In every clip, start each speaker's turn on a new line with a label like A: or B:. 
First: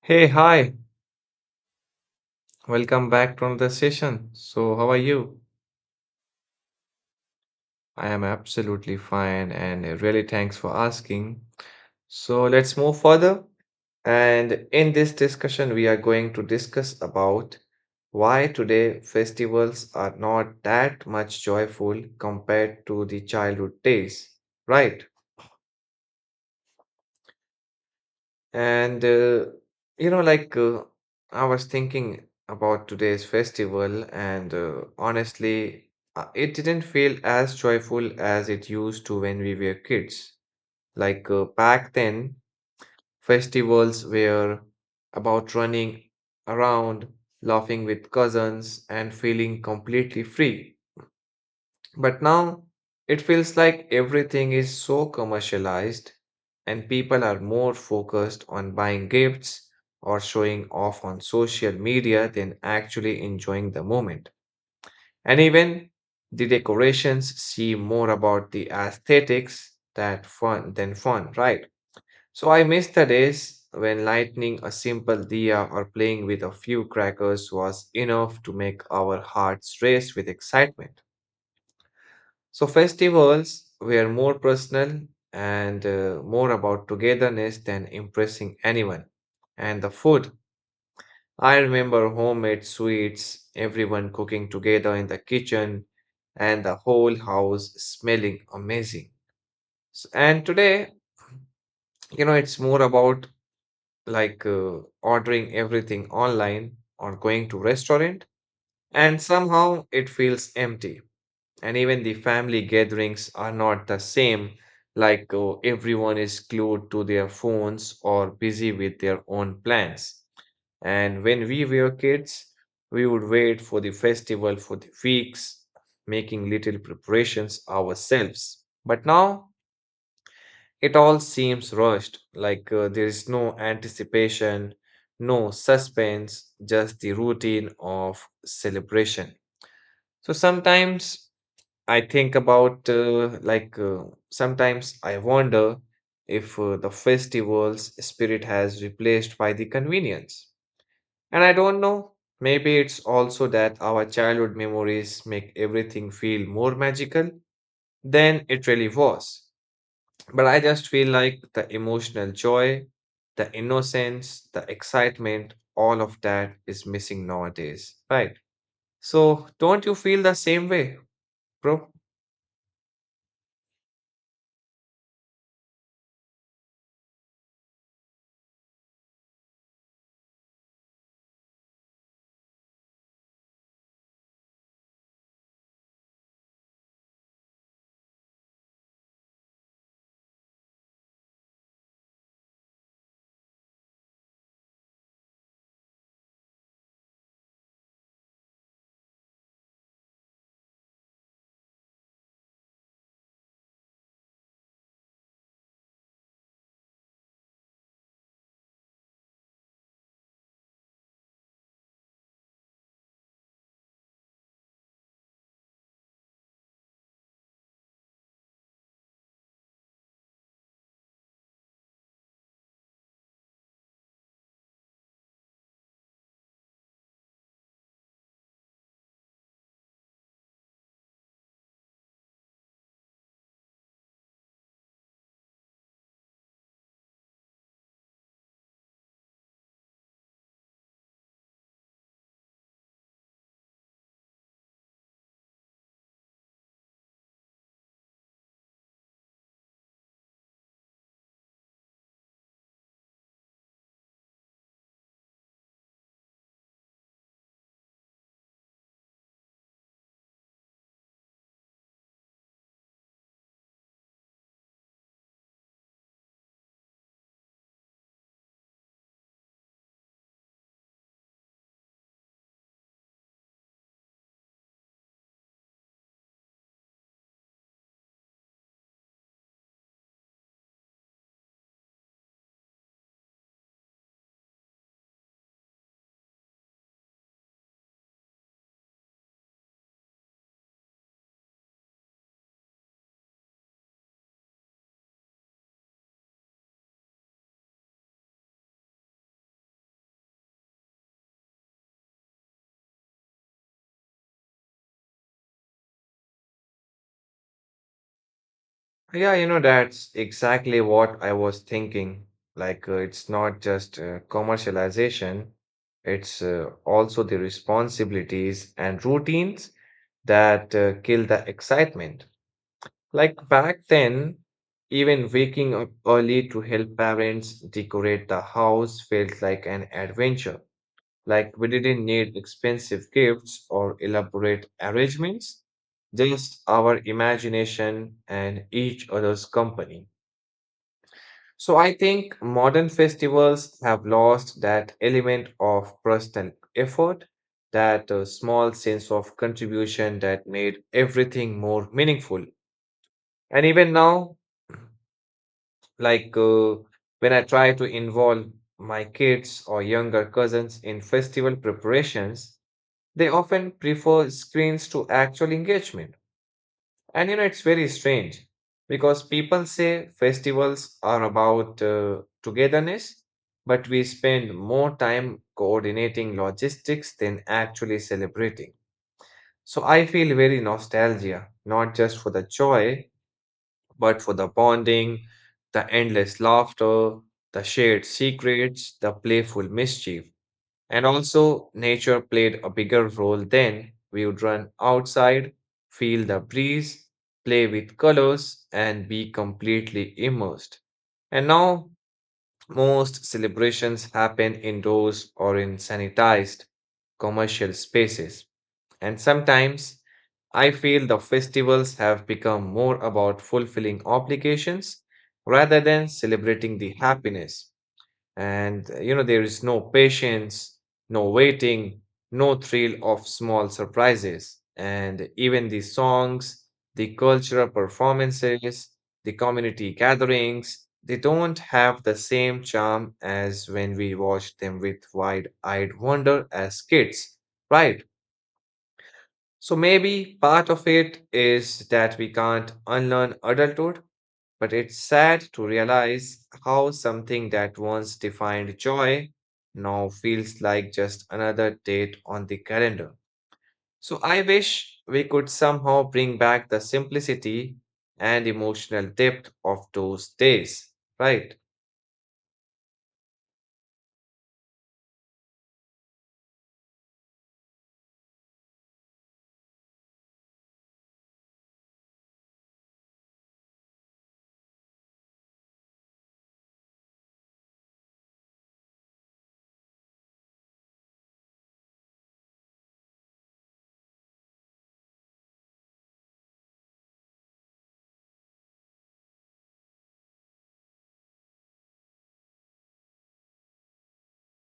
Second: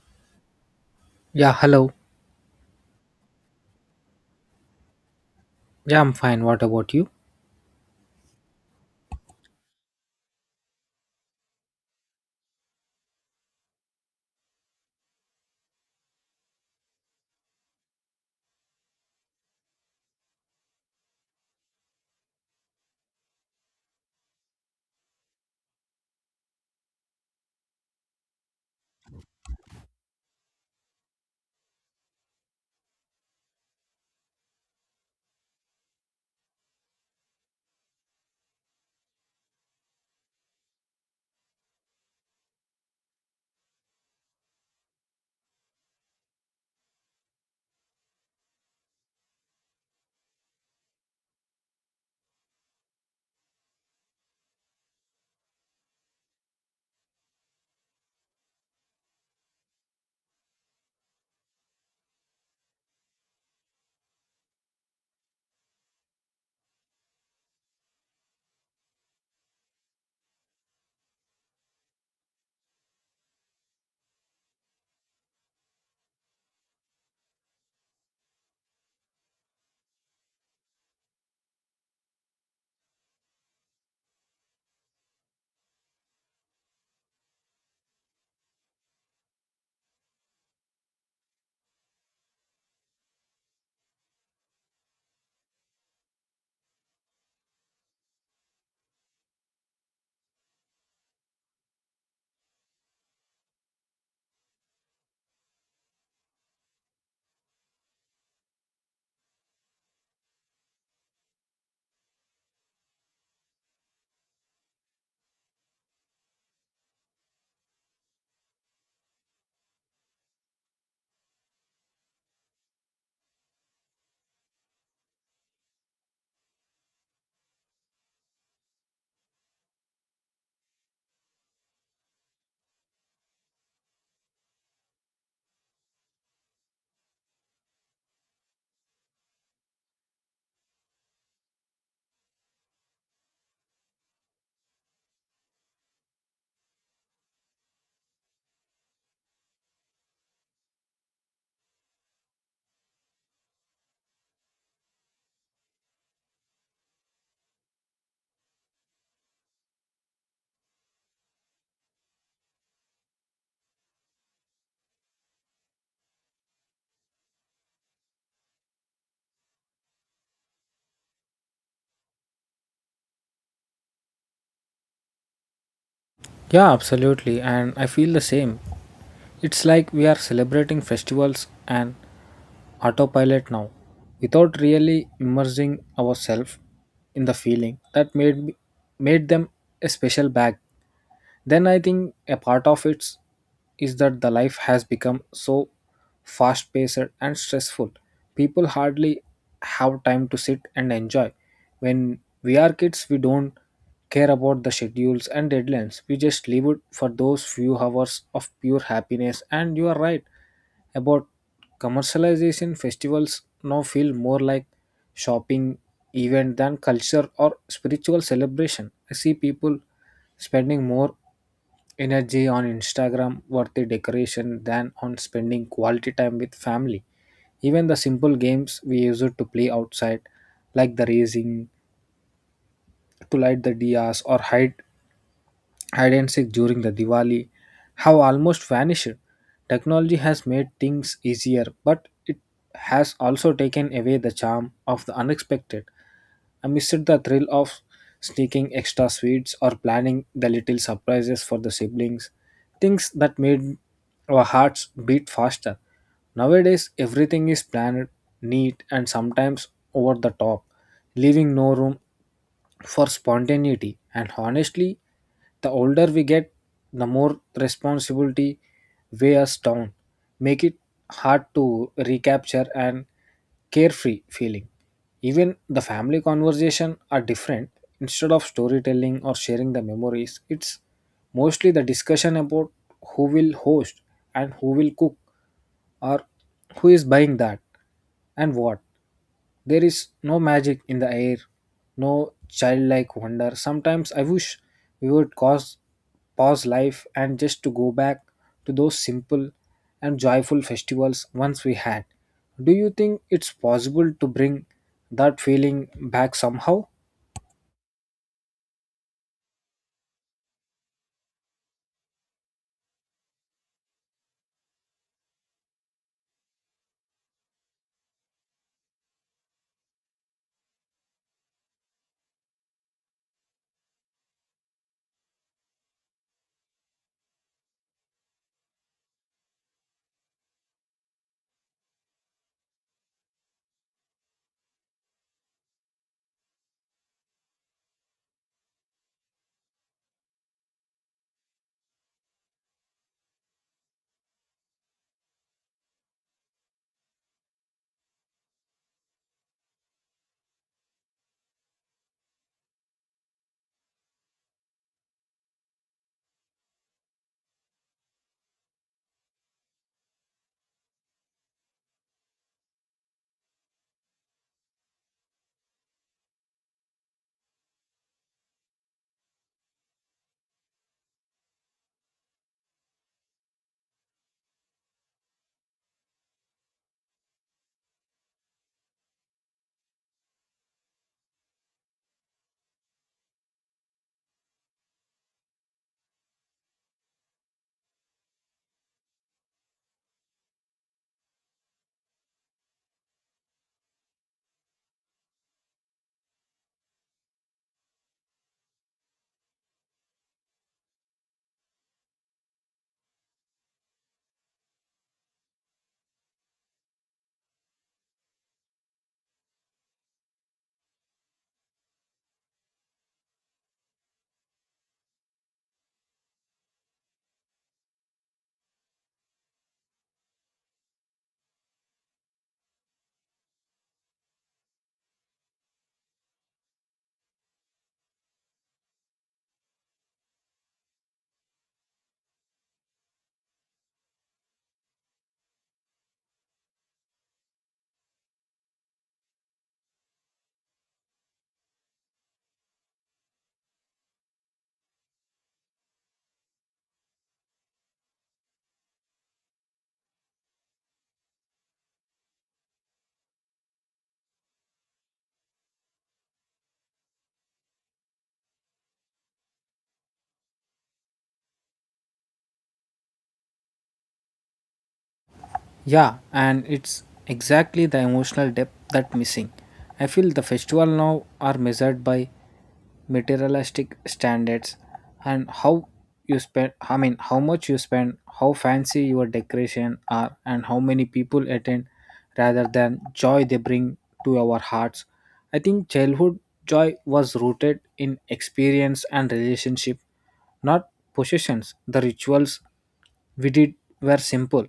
A: Hey, hi,
B: Yeah, hello.
A: welcome back to another session. So, how are you?
B: Yeah, I'm fine. What about you?
A: I am absolutely fine and really thanks for asking. So, let's move further. And in this discussion, we are going to discuss about why today festivals are not that much joyful compared to the childhood days, right? And you know, like I was thinking about today's festival, and honestly, it didn't feel as joyful as it used to when we were kids. Back then, festivals were about running around, laughing with cousins, and feeling completely free. But now it feels like everything is so commercialized and people are more focused on buying gifts or showing off on social media than actually enjoying the moment. And even the decorations seem more about the aesthetics that fun than fun, right? So I miss the days when lighting a simple diya or playing with a few crackers was enough to make our hearts race with excitement. So festivals were more personal and more about togetherness than impressing anyone. And the food, I remember homemade sweets, everyone cooking together in the kitchen, and the whole house smelling amazing. So, and today, you know, it's more about ordering everything online or going to restaurant, and somehow it feels empty. And even the family gatherings are not the same, everyone is glued to their phones or busy with their own plans. And when we were kids, we would wait for the festival for the weeks, making little preparations ourselves. But now it all seems rushed, there is no anticipation, no suspense, just the routine of celebration. So sometimes I think about like sometimes I wonder if the festival's spirit has replaced by the convenience. And I don't know, maybe it's also that our childhood memories make everything feel more magical than it really was. But I just feel like the emotional joy, the innocence, the excitement, all of that is missing nowadays, right? So don't you feel the same way, bro?
B: Yeah, absolutely. And I feel the same. It's like we are celebrating festivals and autopilot now without really immersing ourselves in the feeling that made them a special bag then. I think a part of it is that the life has become so fast paced and stressful. People hardly have time to sit and enjoy. When we are kids, we don't care about the schedules and deadlines. We just live it for those few hours of pure happiness. And you are right, about commercialization, festivals now feel more like shopping event than culture or spiritual celebration. I see people spending more energy on Instagram worthy decoration than on spending quality time with family. Even the simple games we used to play outside, like the racing, to light the dias or hide and seek during the Diwali have almost vanished. Technology has made things easier, but it has also taken away the charm of the unexpected. I missed the thrill of sneaking extra sweets or planning the little surprises for the siblings, things that made our hearts beat faster. Nowadays, everything is planned, neat, and sometimes over the top, leaving no room for spontaneity. And honestly, the older we get, the more responsibility weigh us down, make it hard to recapture an carefree feeling. Even the family conversation are different. Instead of storytelling or sharing the memories, it's mostly the discussion about who will host and who will cook or who is buying that and what. There is no magic in the air, no childlike wonder. Sometimes I wish we would pause life and just to go back to those simple and joyful festivals once we had. Do you think it's possible to bring that feeling back somehow?
A: Yeah, you know, that's exactly what I was thinking. It's not just commercialization, it's also the responsibilities and routines that kill the excitement. Like, back then, even waking up early to help parents decorate the house felt like an adventure. Like, we didn't need expensive gifts or elaborate arrangements, just our imagination and each other's company. So, I think modern festivals have lost that element of personal effort, that small sense of contribution that made everything more meaningful. And even now, like uh, when I try to involve my kids or younger cousins in festival preparations, they often prefer screens to actual engagement. And you know, it's very strange because people say festivals are about togetherness, but we spend more time coordinating logistics than actually celebrating. So I feel very nostalgia, not just for the joy, but for the bonding, the endless laughter, the shared secrets, the playful mischief. And also, nature played a bigger role then. We would run outside, feel the breeze, play with colors, and be completely immersed. And now, most celebrations happen indoors or in sanitized commercial spaces. And sometimes, I feel the festivals have become more about fulfilling obligations rather than celebrating the happiness. And you know, there is no patience, no waiting, no thrill of small surprises. And even the songs, the cultural performances, the community gatherings, they don't have the same charm as when we watched them with wide eyed wonder as kids, right? So maybe part of it is that we can't unlearn adulthood, but it's sad to realize how something that once defined joy now feels like just another date on the calendar. So I wish we could somehow bring back the simplicity and emotional depth of those days, right?
B: Yeah, and it's exactly the emotional depth that missing. I feel the festival now are measured by materialistic standards and how much you spend, how fancy your decoration are and how many people attend rather than joy they bring to our hearts. I think childhood joy was rooted in experience and relationship, not possessions. The rituals we did were simple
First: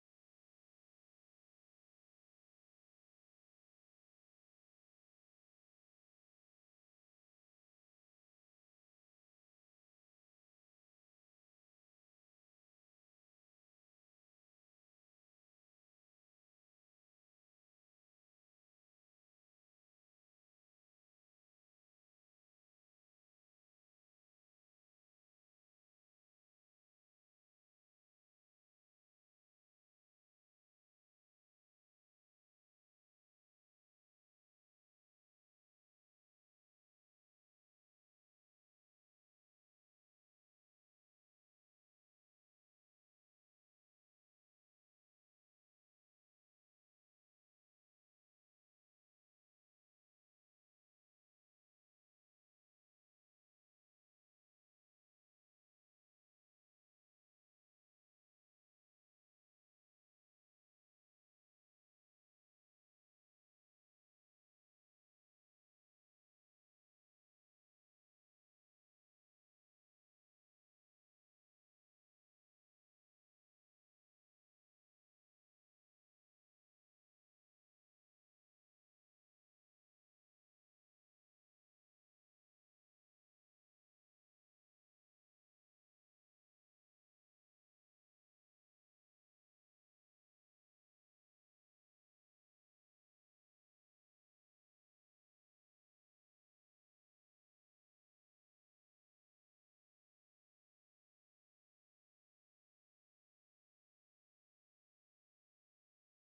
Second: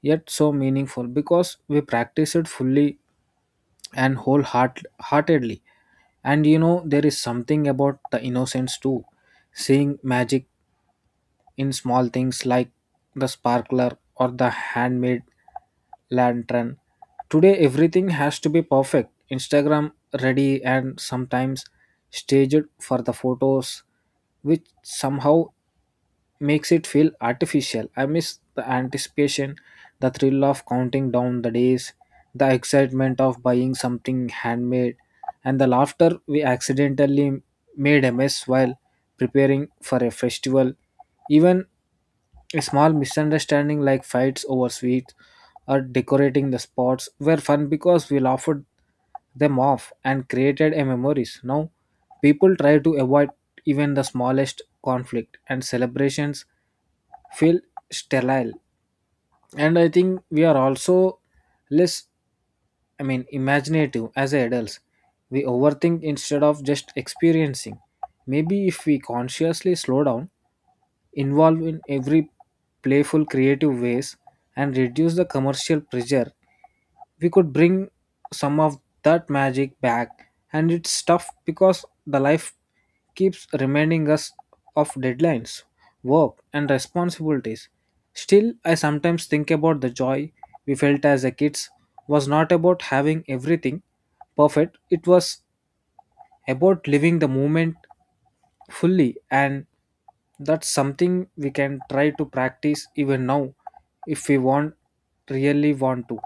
B: yet so meaningful because we practiced it fully and wholeheartedly. And you know there is something about the innocence too, seeing magic in small things like the sparkler or the handmade lantern. Today everything has to be perfect, Instagram ready, and sometimes staged for the photos, which somehow makes it feel artificial. I miss the anticipation, the thrill of counting down the days, the excitement of buying something handmade, and the laughter we accidentally made a mess while preparing for a festival. Even a small misunderstanding like fights over sweets or decorating the spots were fun because we laughed them off and created a memories. Now people try to avoid even the smallest conflict and celebrations feel sterile. And I think we are also less imaginative as adults. We overthink instead of just experiencing. Maybe if we consciously slow down, involve in every playful creative ways, and reduce the commercial pressure, we could bring some of that magic back. And it's tough because the life keeps reminding us of deadlines, work, and responsibilities. Still, I sometimes think about the joy we felt as a kids was not about having everything perfect, it was about living the moment fully, and that's something we can try to practice even now if we want really want to.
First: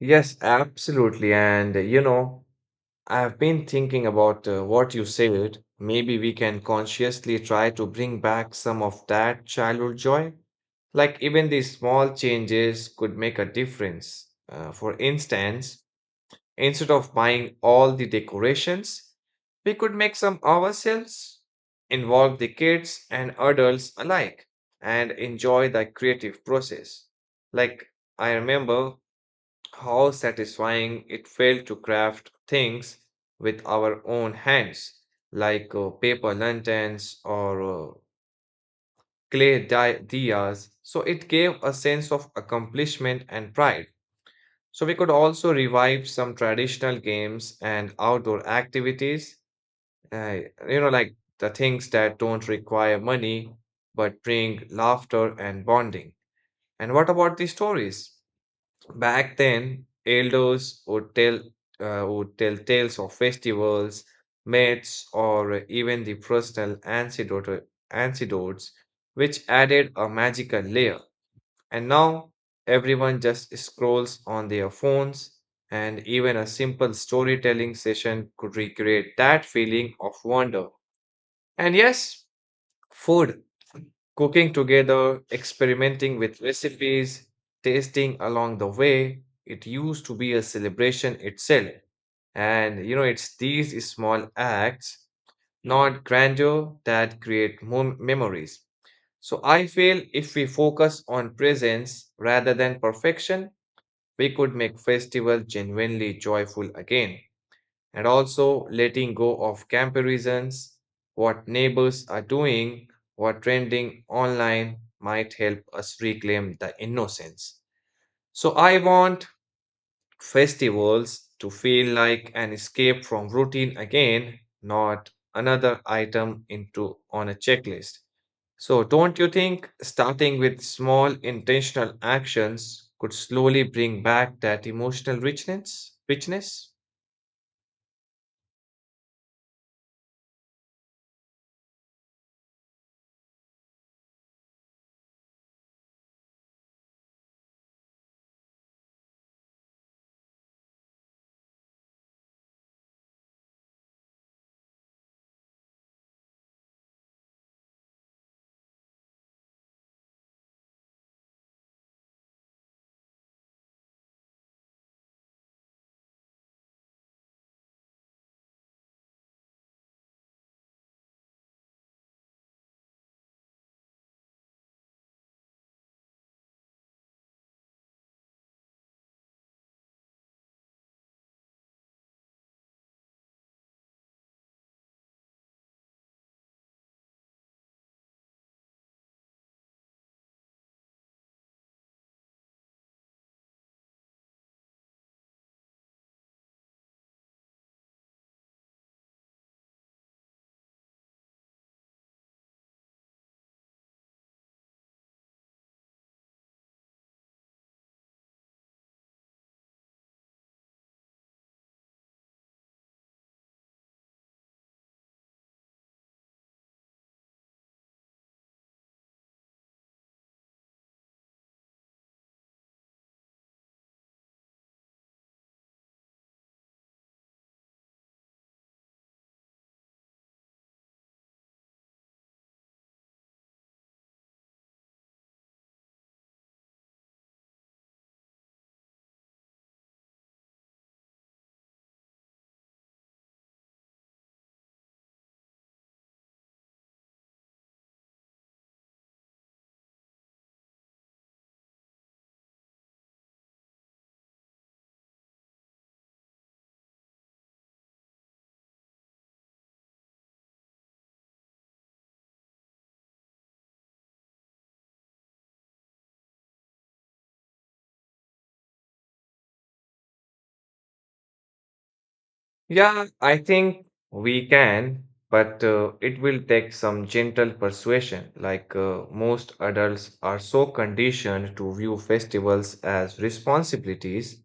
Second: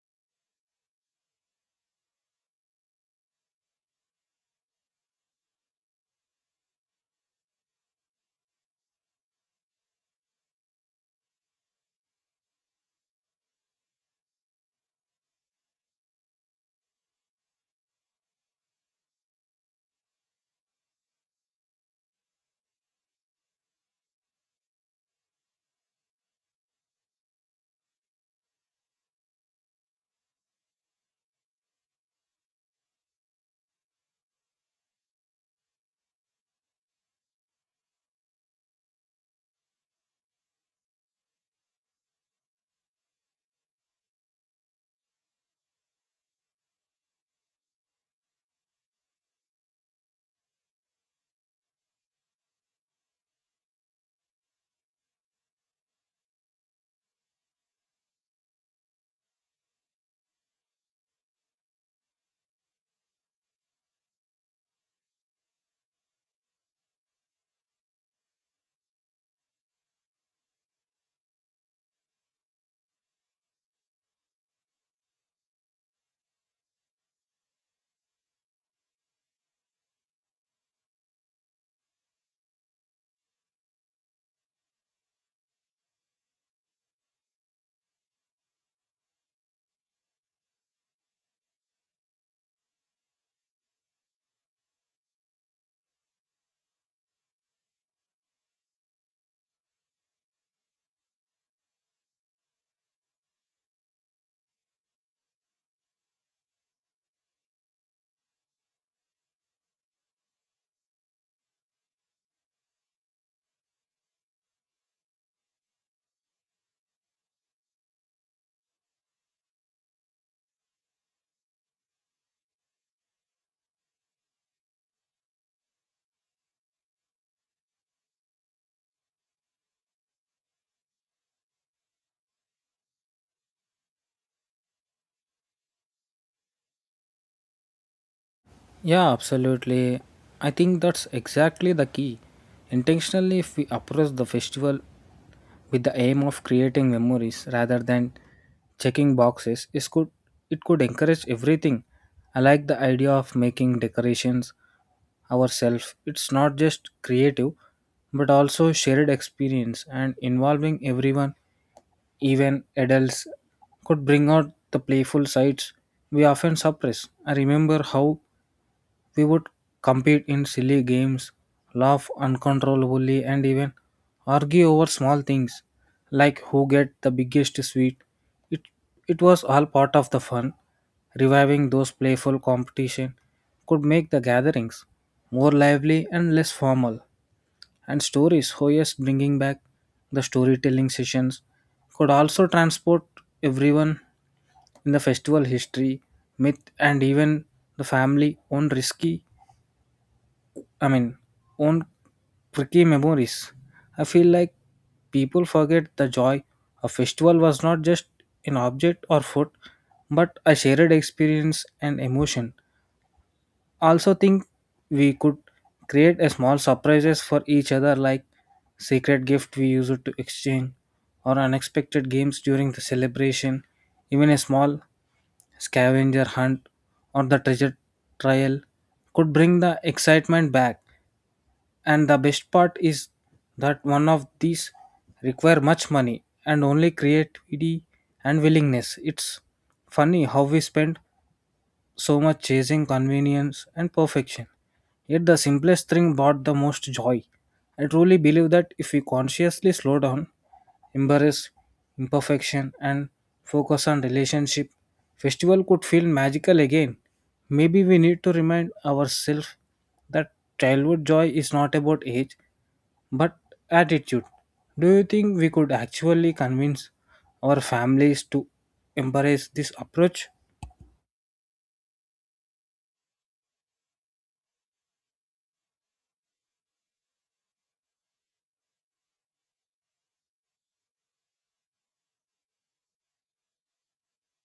A: Yes, absolutely. And you know, I've been thinking about what you said. Maybe we can consciously try to bring back some of that childhood joy. Like, even these small changes could make a difference. For instance, instead of buying all the decorations, we could make some ourselves, involve the kids and adults alike, and enjoy the creative process. Like, I remember how satisfying it felt to craft things with our own hands, like paper lanterns or diyas. So it gave a sense of accomplishment and pride. So we could also revive some traditional games and outdoor activities, uh, you know, like the things that don't require money but bring laughter and bonding. And what about the stories? Back then, elders would tell tales of festivals, myths, or even the antidotes, which added a magical layer. And now everyone just scrolls on their phones, and even a simple storytelling session could recreate that feeling of wonder. And yes, food. Cooking together, experimenting with recipes, tasting along the way, it used to be a celebration itself. And you know, it's these small acts, not grandeur, that memories. So I feel if we focus on presence rather than perfection, we could make festival genuinely joyful again and also letting go of comparisons. What neighbors are doing, what trending online might help us reclaim the innocence. So, I want festivals to feel like an escape from routine again, not another item into on a checklist. So, don't you think starting with small intentional actions could slowly bring back that emotional richness? Richness?
B: Yeah, absolutely. I think that's exactly the key. Intentionally, if we approach the festival with the aim of creating memories rather than checking boxes, it could encourage everything. I like the idea of making decorations ourselves. It's not just creative, but also shared experience, and involving everyone, even adults, could bring out the playful sides we often suppress. I remember how we would compete in silly games, laugh uncontrollably, and even argue over small things like who get the biggest sweet. It, it was all part of the fun. Reviving those playful competition could make the gatherings more lively and less formal. And stories, oh yes, bringing back the storytelling sessions could also transport everyone in the festival history, myth, and even the family on risky I mean, own tricky memories. I feel like people forget the joy a festival was not just an object or food, but a shared experience and emotion. Also, think we could create a small surprises for each other, like secret gift we use it to exchange, or unexpected games during the celebration. Even a small scavenger hunt or the treasure trial could bring the excitement back, and the best part is that one of these require much money and only creativity and willingness. It's funny how we spend so much chasing convenience and perfection. Yet the simplest thing brought the most joy. I truly believe that if we consciously slow down, embrace imperfection, and focus on relationship, festival could feel magical again. Maybe we need to remind ourselves that childhood joy is not about age but attitude. Do you think we could actually convince our families to embrace this approach?
A: Yeah, I think we can, but it will take some gentle persuasion. Most adults are so conditioned to view festivals as responsibilities,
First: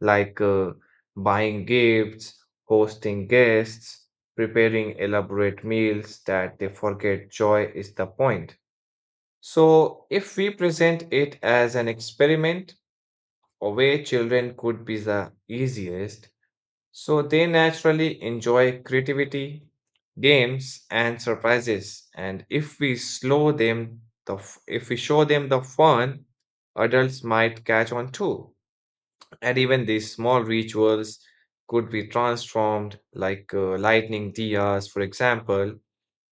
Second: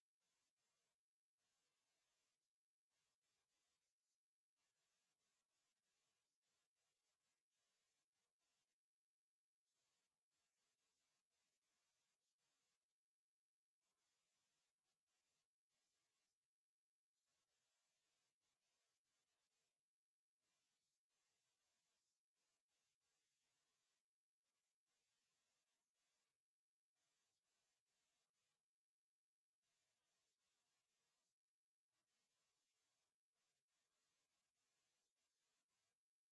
A: like buying gifts, hosting guests, preparing elaborate meals, that they forget joy is the point. So, if we present it as an experiment, a way children could be the easiest so they naturally enjoy creativity, games, and surprises. And if we slow them, if we show them the fun, adults might catch on too. And even these small rituals could be transformed, like lightning diyas, for example,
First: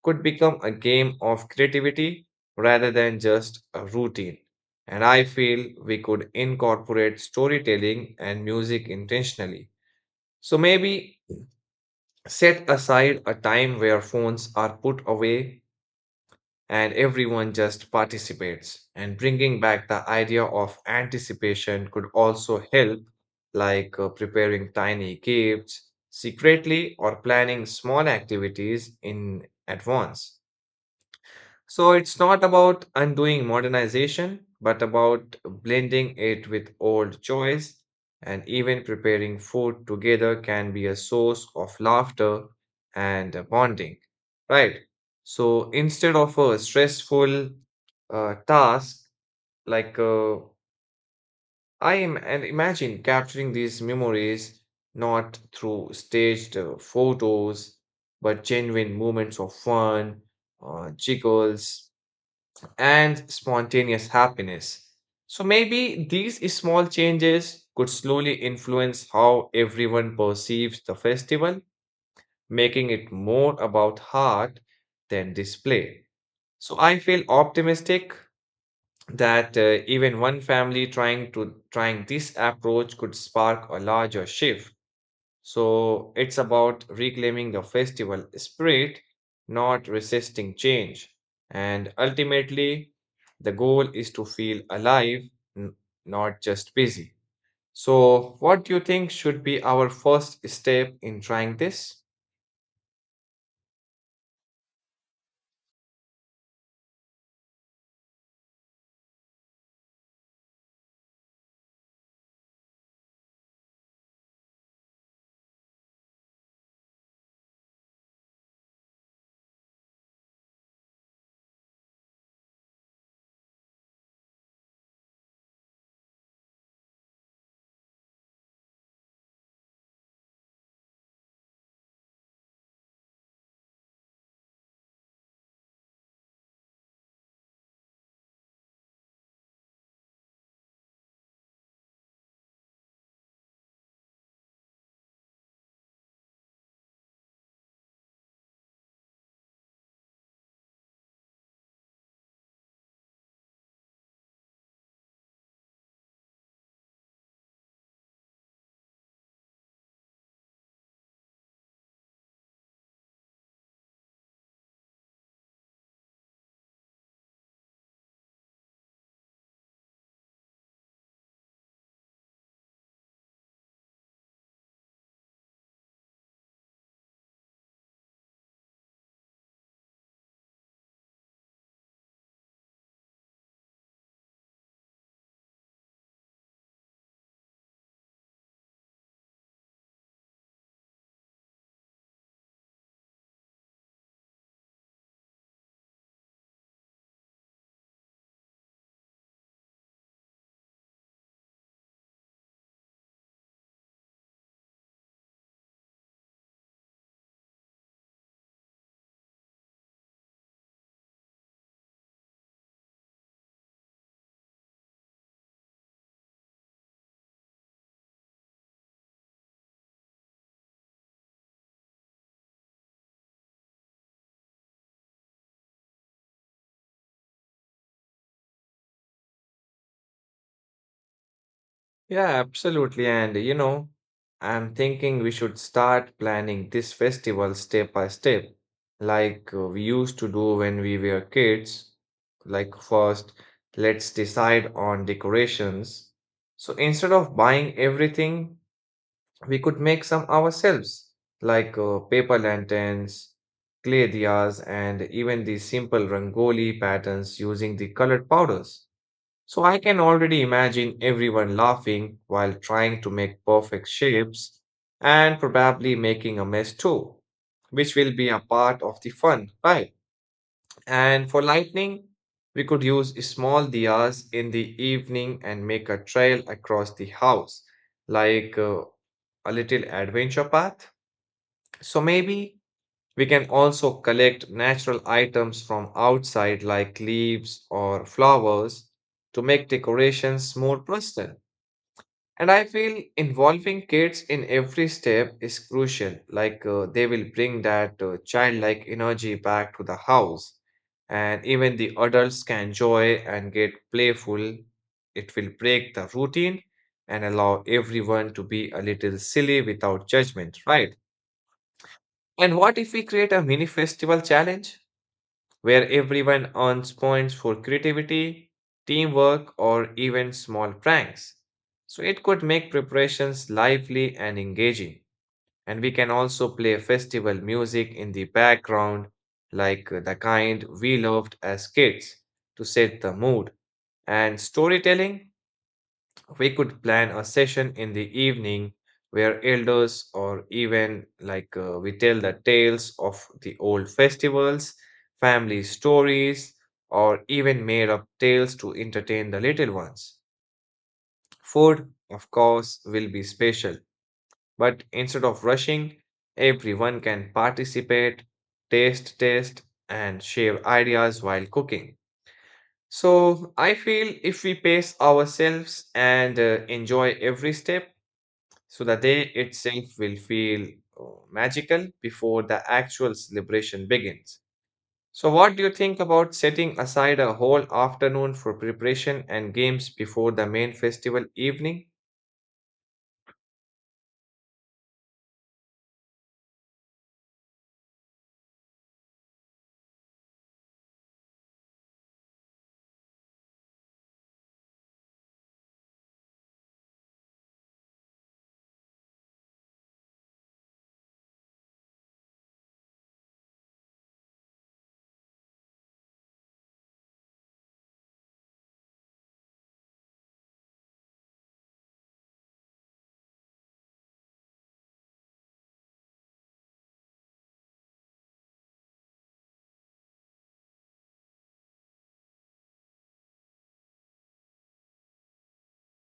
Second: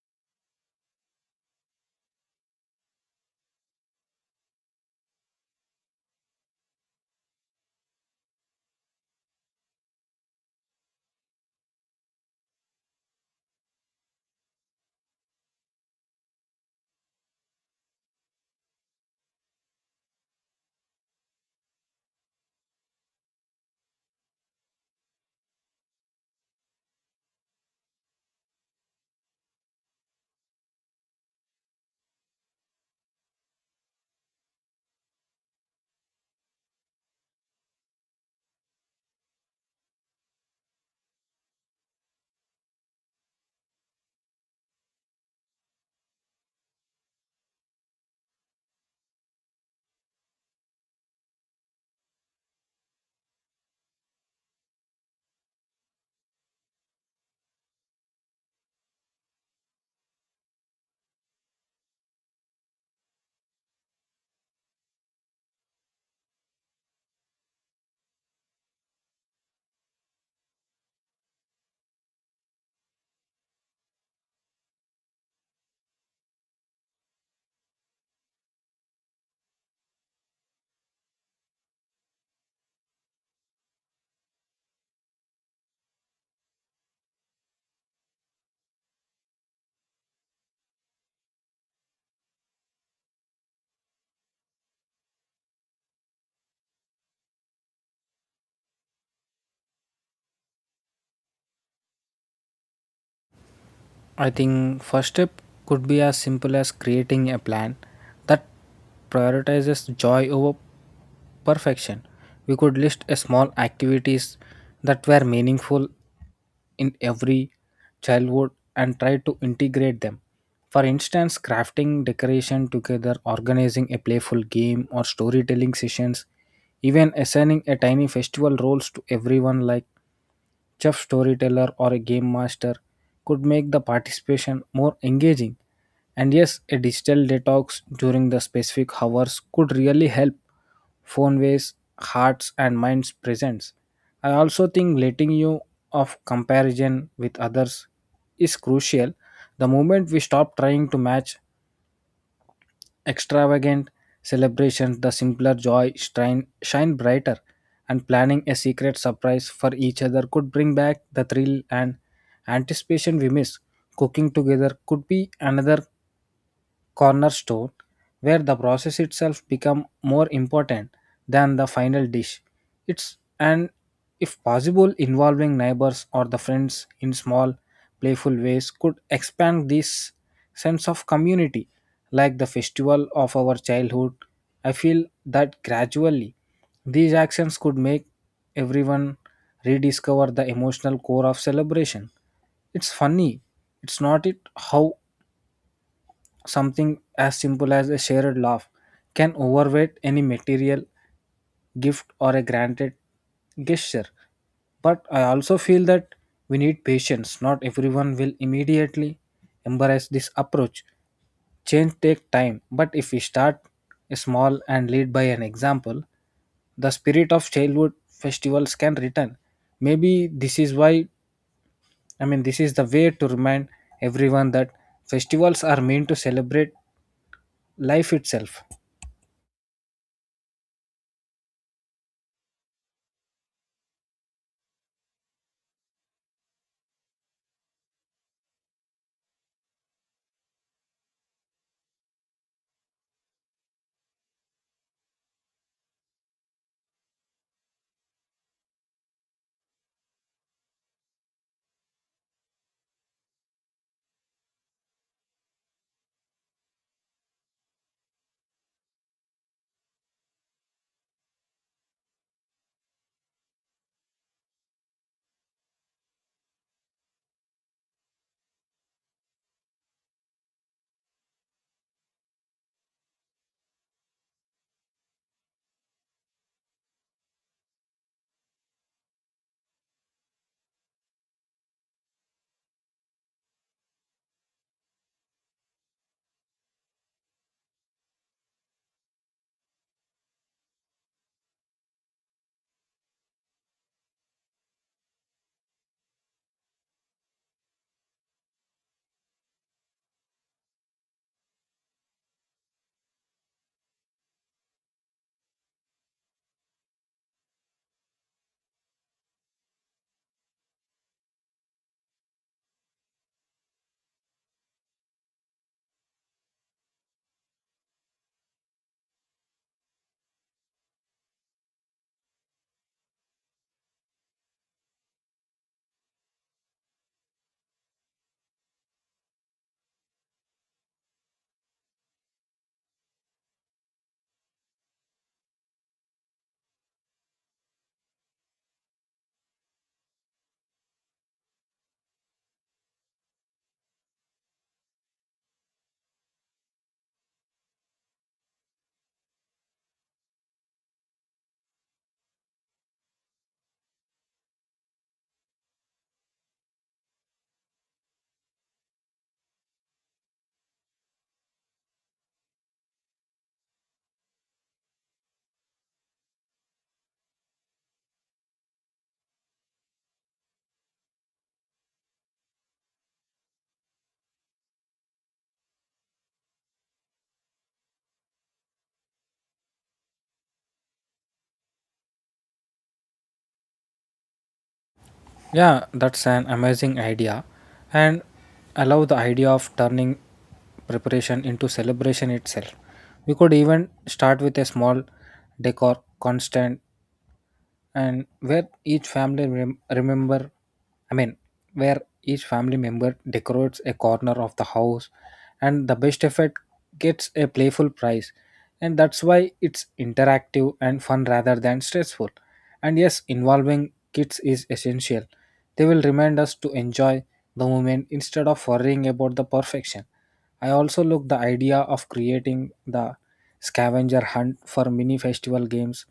A: could become a game of creativity rather than just a routine. And I feel we could incorporate storytelling and music intentionally. So maybe set aside a time where phones are put away and everyone just participates. And bringing back the idea of anticipation could also help, like preparing tiny gifts secretly or planning small activities in advance. So it's not about undoing modernization, but about blending it with old joys. And even preparing food together can be a source of laughter and bonding, right? So instead of a stressful task, like uh, I am, and imagine capturing these memories not through staged photos, but genuine moments of fun, jiggles and spontaneous happiness. So maybe these small changes could slowly influence how everyone perceives the festival, making it more about heart than display. So I feel optimistic that even one family trying this approach could spark a larger shift so it's about reclaiming the festival spirit, not resisting change. And ultimately, the goal is to feel alive, n- not just busy. So, what do you think should be our first step in trying this?
B: I think first step could be as simple as creating a plan that prioritizes joy over perfection. We could list a small activities that were meaningful in every childhood and try to integrate them. For instance, crafting decoration together, organizing a playful game or storytelling sessions, even assigning a tiny festival roles to everyone like chef, storyteller, or a game master could make the participation more engaging. And yes, a digital detox during the specific hours could really help phone ways, hearts, and minds presence. I also think letting you of comparison with others is crucial. The moment we stop trying to match extravagant celebrations, the simpler joy shine brighter, and planning a secret surprise for each other could bring back the thrill and anticipation we miss. Cooking together could be another cornerstone, where the process itself become more important than the final dish. It's, and if possible, involving neighbors or the friends in small playful ways could expand this sense of community like the festival of our childhood. I feel that gradually these actions could make everyone rediscover the emotional core of celebration. It's funny. It's not it how Something as simple as a shared laugh can overweight any material gift or a granted gesture. But I also feel that we need patience. Not everyone will immediately embrace this approach. Change take time, but if we start small and lead by an example, the spirit of childhood festivals can return. Maybe this is why I mean this is the way to remind everyone that festivals are meant to celebrate life itself.
A: Yeah, absolutely. And you know, I'm thinking we should start planning this festival step by step, like we used to do when we were kids. Like, first, let's decide on decorations. So instead of buying everything, we could make some ourselves, like paper lanterns, clay diyas, and even the simple rangoli patterns using the colored powders. So I can already imagine everyone laughing while trying to make perfect shapes and probably making a mess too, which will be a part of the fun, right? And for lightning, we could use small diyas in the evening and make a trail across the house, like a little adventure path. So maybe we can also collect natural items from outside, like leaves or flowers, to make decorations more personal. And I feel involving kids in every step is crucial, like they will bring that childlike energy back to the house. And even the adults can enjoy and get playful. It will break the routine and allow everyone to be a little silly without judgment, right? And what if we create a mini festival challenge, where everyone earns points for creativity, teamwork, or even small pranks. So it could make preparations lively and engaging. And we can also play festival music in the background, like the kind we loved as kids, to set the mood. And storytelling we could plan a session in the evening where elders or even like we tell the tales of the old festivals, family stories, or even made up tales to entertain the little ones. Food, of course, will be special, but instead of rushing, everyone can participate, taste, test, and share ideas while cooking. So I feel if we pace ourselves and enjoy every step, so the day itself will feel uh, magical before the actual celebration begins. So, what do you think about setting aside a whole afternoon for preparation and games before the main festival evening?
B: Yeah, that's an amazing idea. And I love the idea of turning preparation into celebration itself. We could even start with a small decor constant, and where each family rem- remember I mean where each family member decorates a corner of the house and the best effect gets a playful prize, and that's why it's interactive and fun rather than stressful. And yes, involving kids is essential. They will remind us to enjoy the moment instead of worrying about the perfection. I also look the idea of creating the scavenger hunt for mini festival games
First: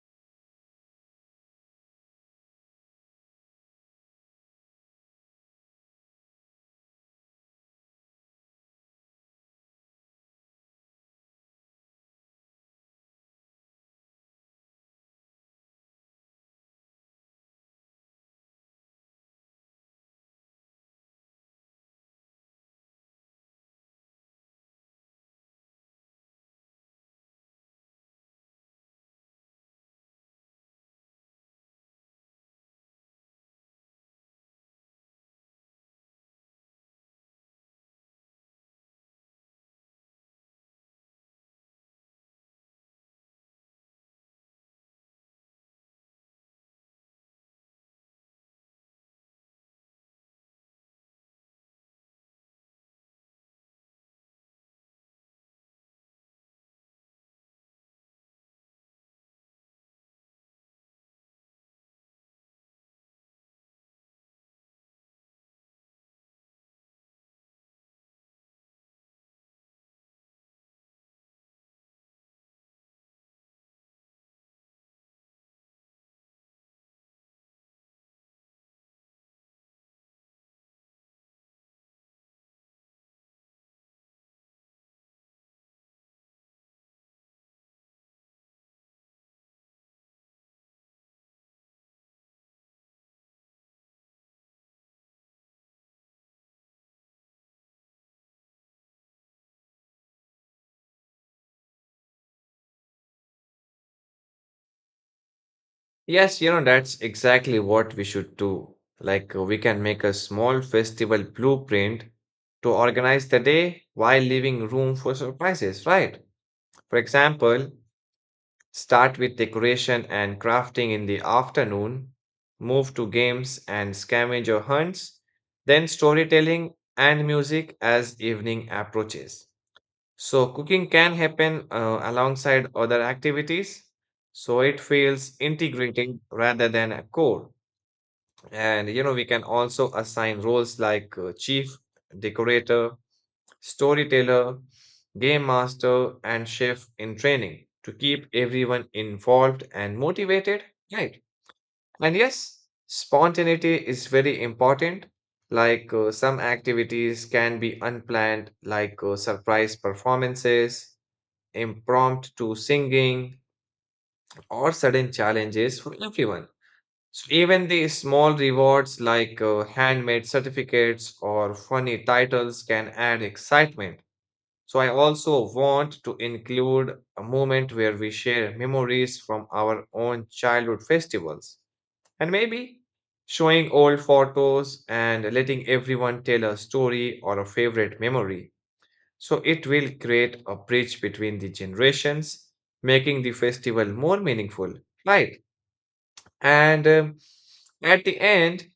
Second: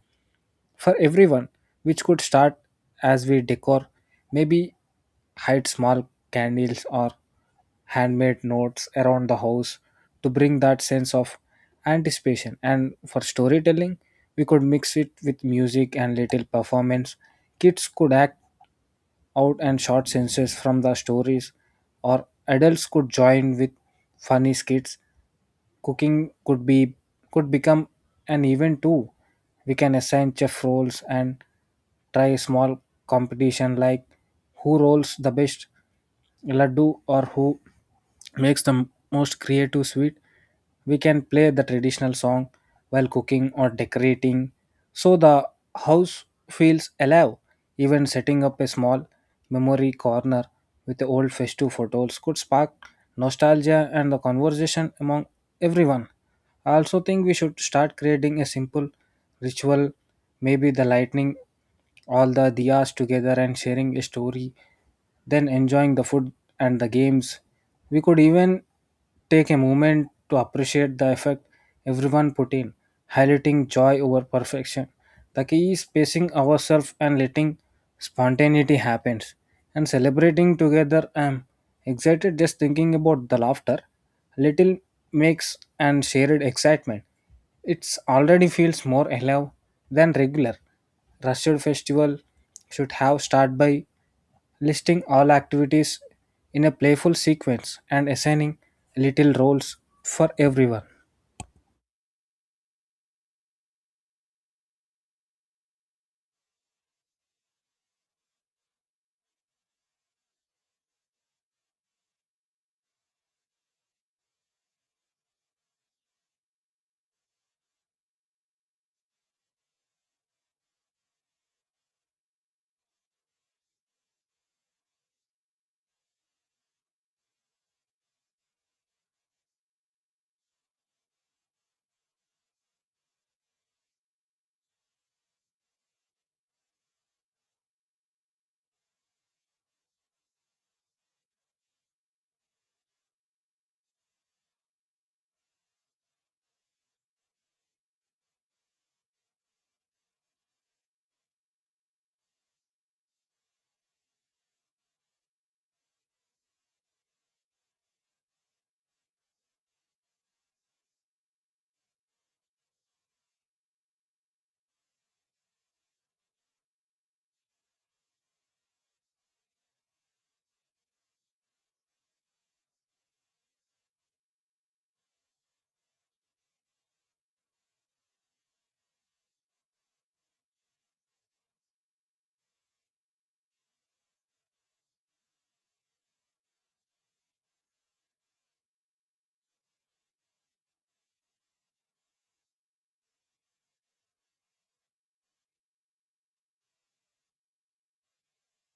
B: for everyone, which could start as we decor. Maybe hide small candles or handmade notes around the house to bring that sense of anticipation. And for storytelling, we could mix it with music and little performance. Kids could act out and short sentences from the stories, or adults could join with funny skits. Cooking could become an event too. We can assign chef roles and try a small competition like who rolls the best laddu or who makes the most creative sweet. We can play the traditional song while cooking or decorating so the house feels alive. Even setting up a small memory corner with the old festive photos could spark nostalgia and the conversation among everyone. I also think we should start creating a simple ritual, maybe the lightning all the diyas together and sharing a story, then enjoying the food and the games. We could even take a moment to appreciate the effect everyone put in, highlighting joy over perfection. The key is pacing ourselves and letting spontaneity happen, and celebrating together. I'm excited just thinking about the laughter, little makes and shared excitement. It's already feels more alive than regular. Rushed festival should have start by listing all activities in a playful sequence and assigning little roles for everyone.
A: Yes, you know, that's exactly what we should do. We can make a small festival blueprint to organize the day while leaving room for surprises, right? For example, start with decoration and crafting in the afternoon, move to games and scavenger hunts, then storytelling and music as evening approaches. So, cooking can happen alongside other activities, so it feels integrated rather than a core. And you know, we can also assign roles like chief, decorator, storyteller, game master, and chef in training to keep everyone involved and motivated, right? And yes, spontaneity is very important. Some activities can be unplanned, like surprise performances, impromptu singing, or sudden challenges for everyone. So even the small rewards like handmade certificates or funny titles can add excitement so I also want to include a moment where we share memories from our own childhood festivals and maybe showing old photos and letting everyone tell a story or a favorite memory. So it will create a bridge between the generations, making the festival more meaningful, right? And at the end,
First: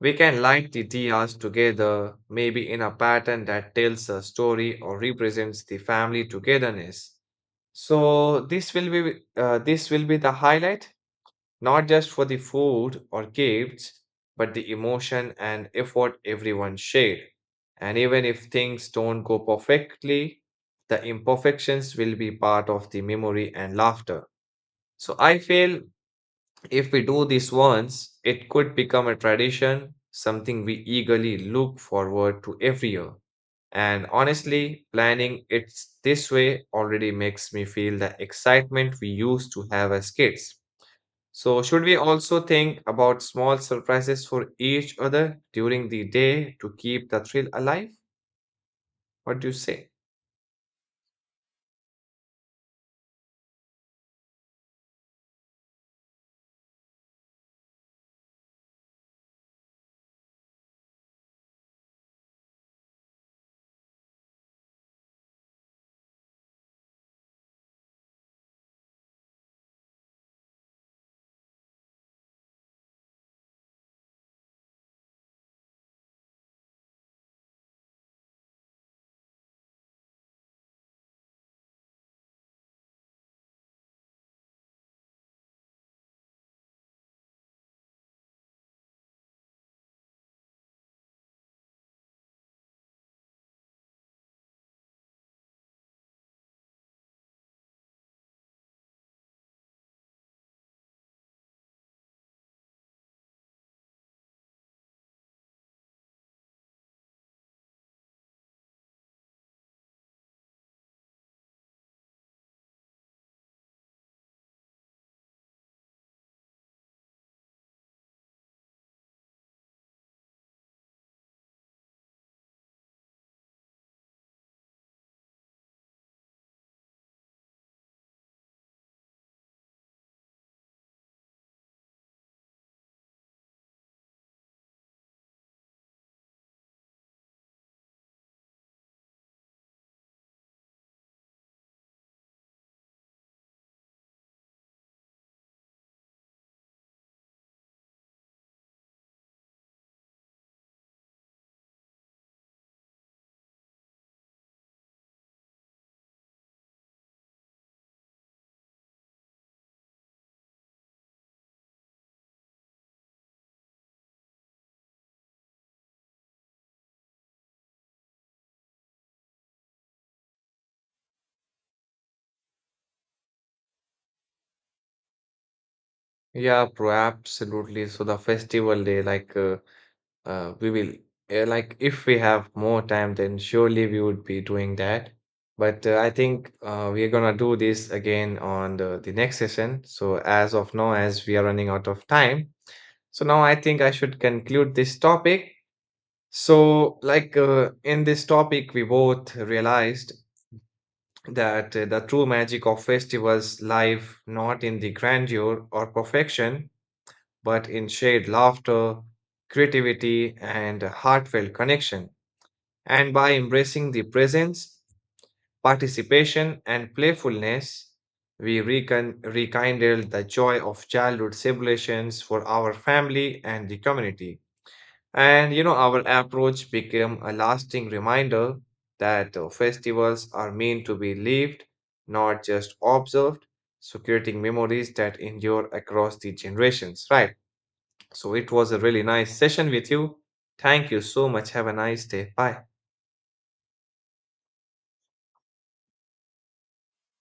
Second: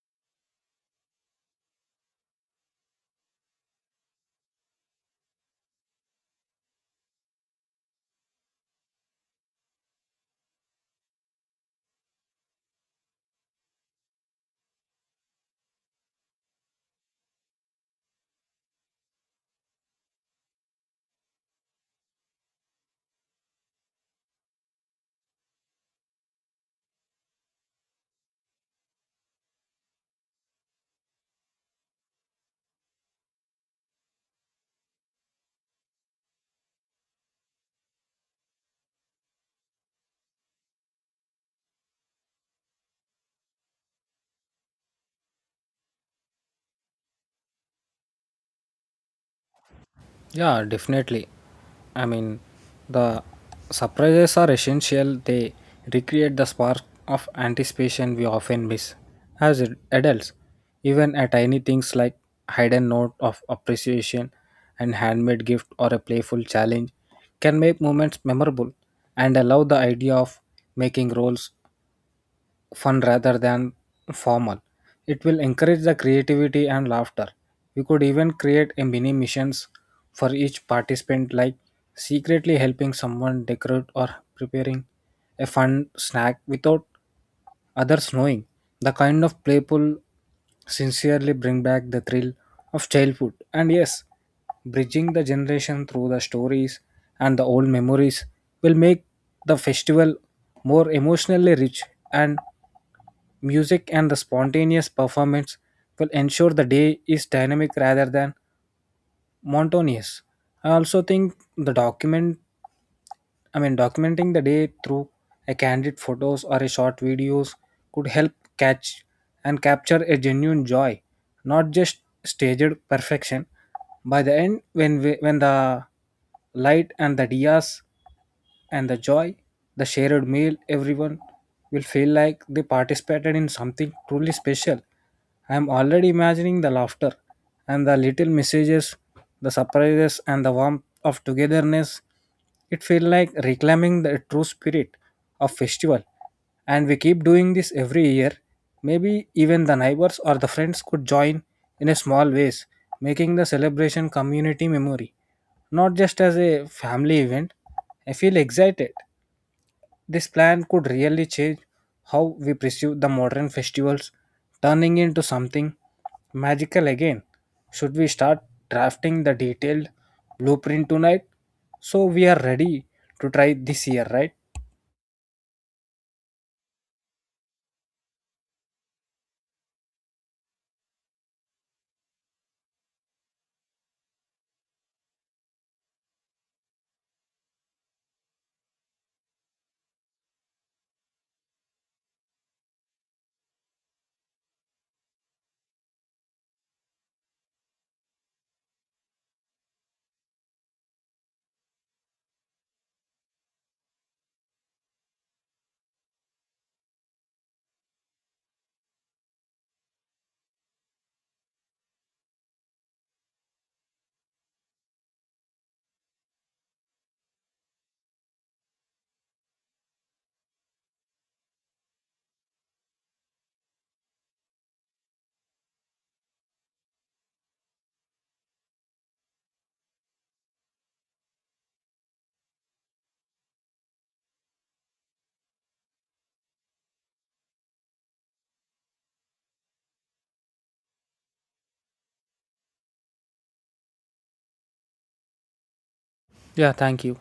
A: we can light the diyas together, maybe in a pattern that tells a story or represents the family togetherness. So this will be the highlight, not just for the food or gifts, but the emotion and effort everyone shared. And even if things don't go perfectly, the imperfections will be part of the memory and laughter. So I feel if we do this once, it could become a tradition, something we eagerly look forward to every year. And honestly, planning it this way already makes me feel the excitement we used to have as kids. So, should we also think about small surprises for each other during the day to keep the thrill alive? What do you say?
B: Yeah, definitely. I mean, the surprises are essential. They recreate the spark of anticipation we often miss as adults. Even at tiny things like hidden note of appreciation, and handmade gift, or a playful challenge can make moments memorable. And I love the idea of making rolls fun rather than formal. It will encourage the creativity and laughter. We could even create a mini missions for each participant like secretly helping someone decorate or preparing a fun snack without others knowing. The kind of playful sincerely bring back the thrill of childhood. And yes, bridging the generation through the stories and the old memories will make the festival more emotionally rich, and music and the spontaneous performance will ensure the day is dynamic rather than monotonous. I also think the document, I mean, documenting the day through a candid photos or a short videos could help catch and capture a genuine joy, not just staged perfection. By the end, when the light and the dias and the joy, the shared meal, everyone will feel like they participated in something truly special. I am already imagining the laughter and the little messages, the surprises, and the warmth of togetherness. It feels like reclaiming the true spirit of festival. And we keep doing this every year. Maybe even the neighbors or the friends could join in a small ways, making the celebration community memory, not just as a family event. I feel excited. This plan could really change how we perceive the modern festivals, turning into something magical again. Should we start drafting the detailed blueprint tonight? So we are ready to try this year, right?
A: Yeah, bro, absolutely. So, the festival day, Uh, we will, if we have more time, then surely we would be doing that. But I think we are gonna do this again on the next session. So, as of now, as we are running out of time, so now I think I should conclude this topic. So, in this topic, we both realized that the true magic of festivals lie not in the grandeur or perfection, but in shared laughter, creativity, and heartfelt connection. And by embracing the presence, participation, and playfulness, we rekindle the joy of childhood celebrations for our family and the community. And you know, our approach became a lasting reminder that festivals are meant to be lived, not just observed, so creating memories that endure across the generations, right? So it was a really nice session with you. Thank you so much. Have a nice day. Bye.
B: Yeah, thank you.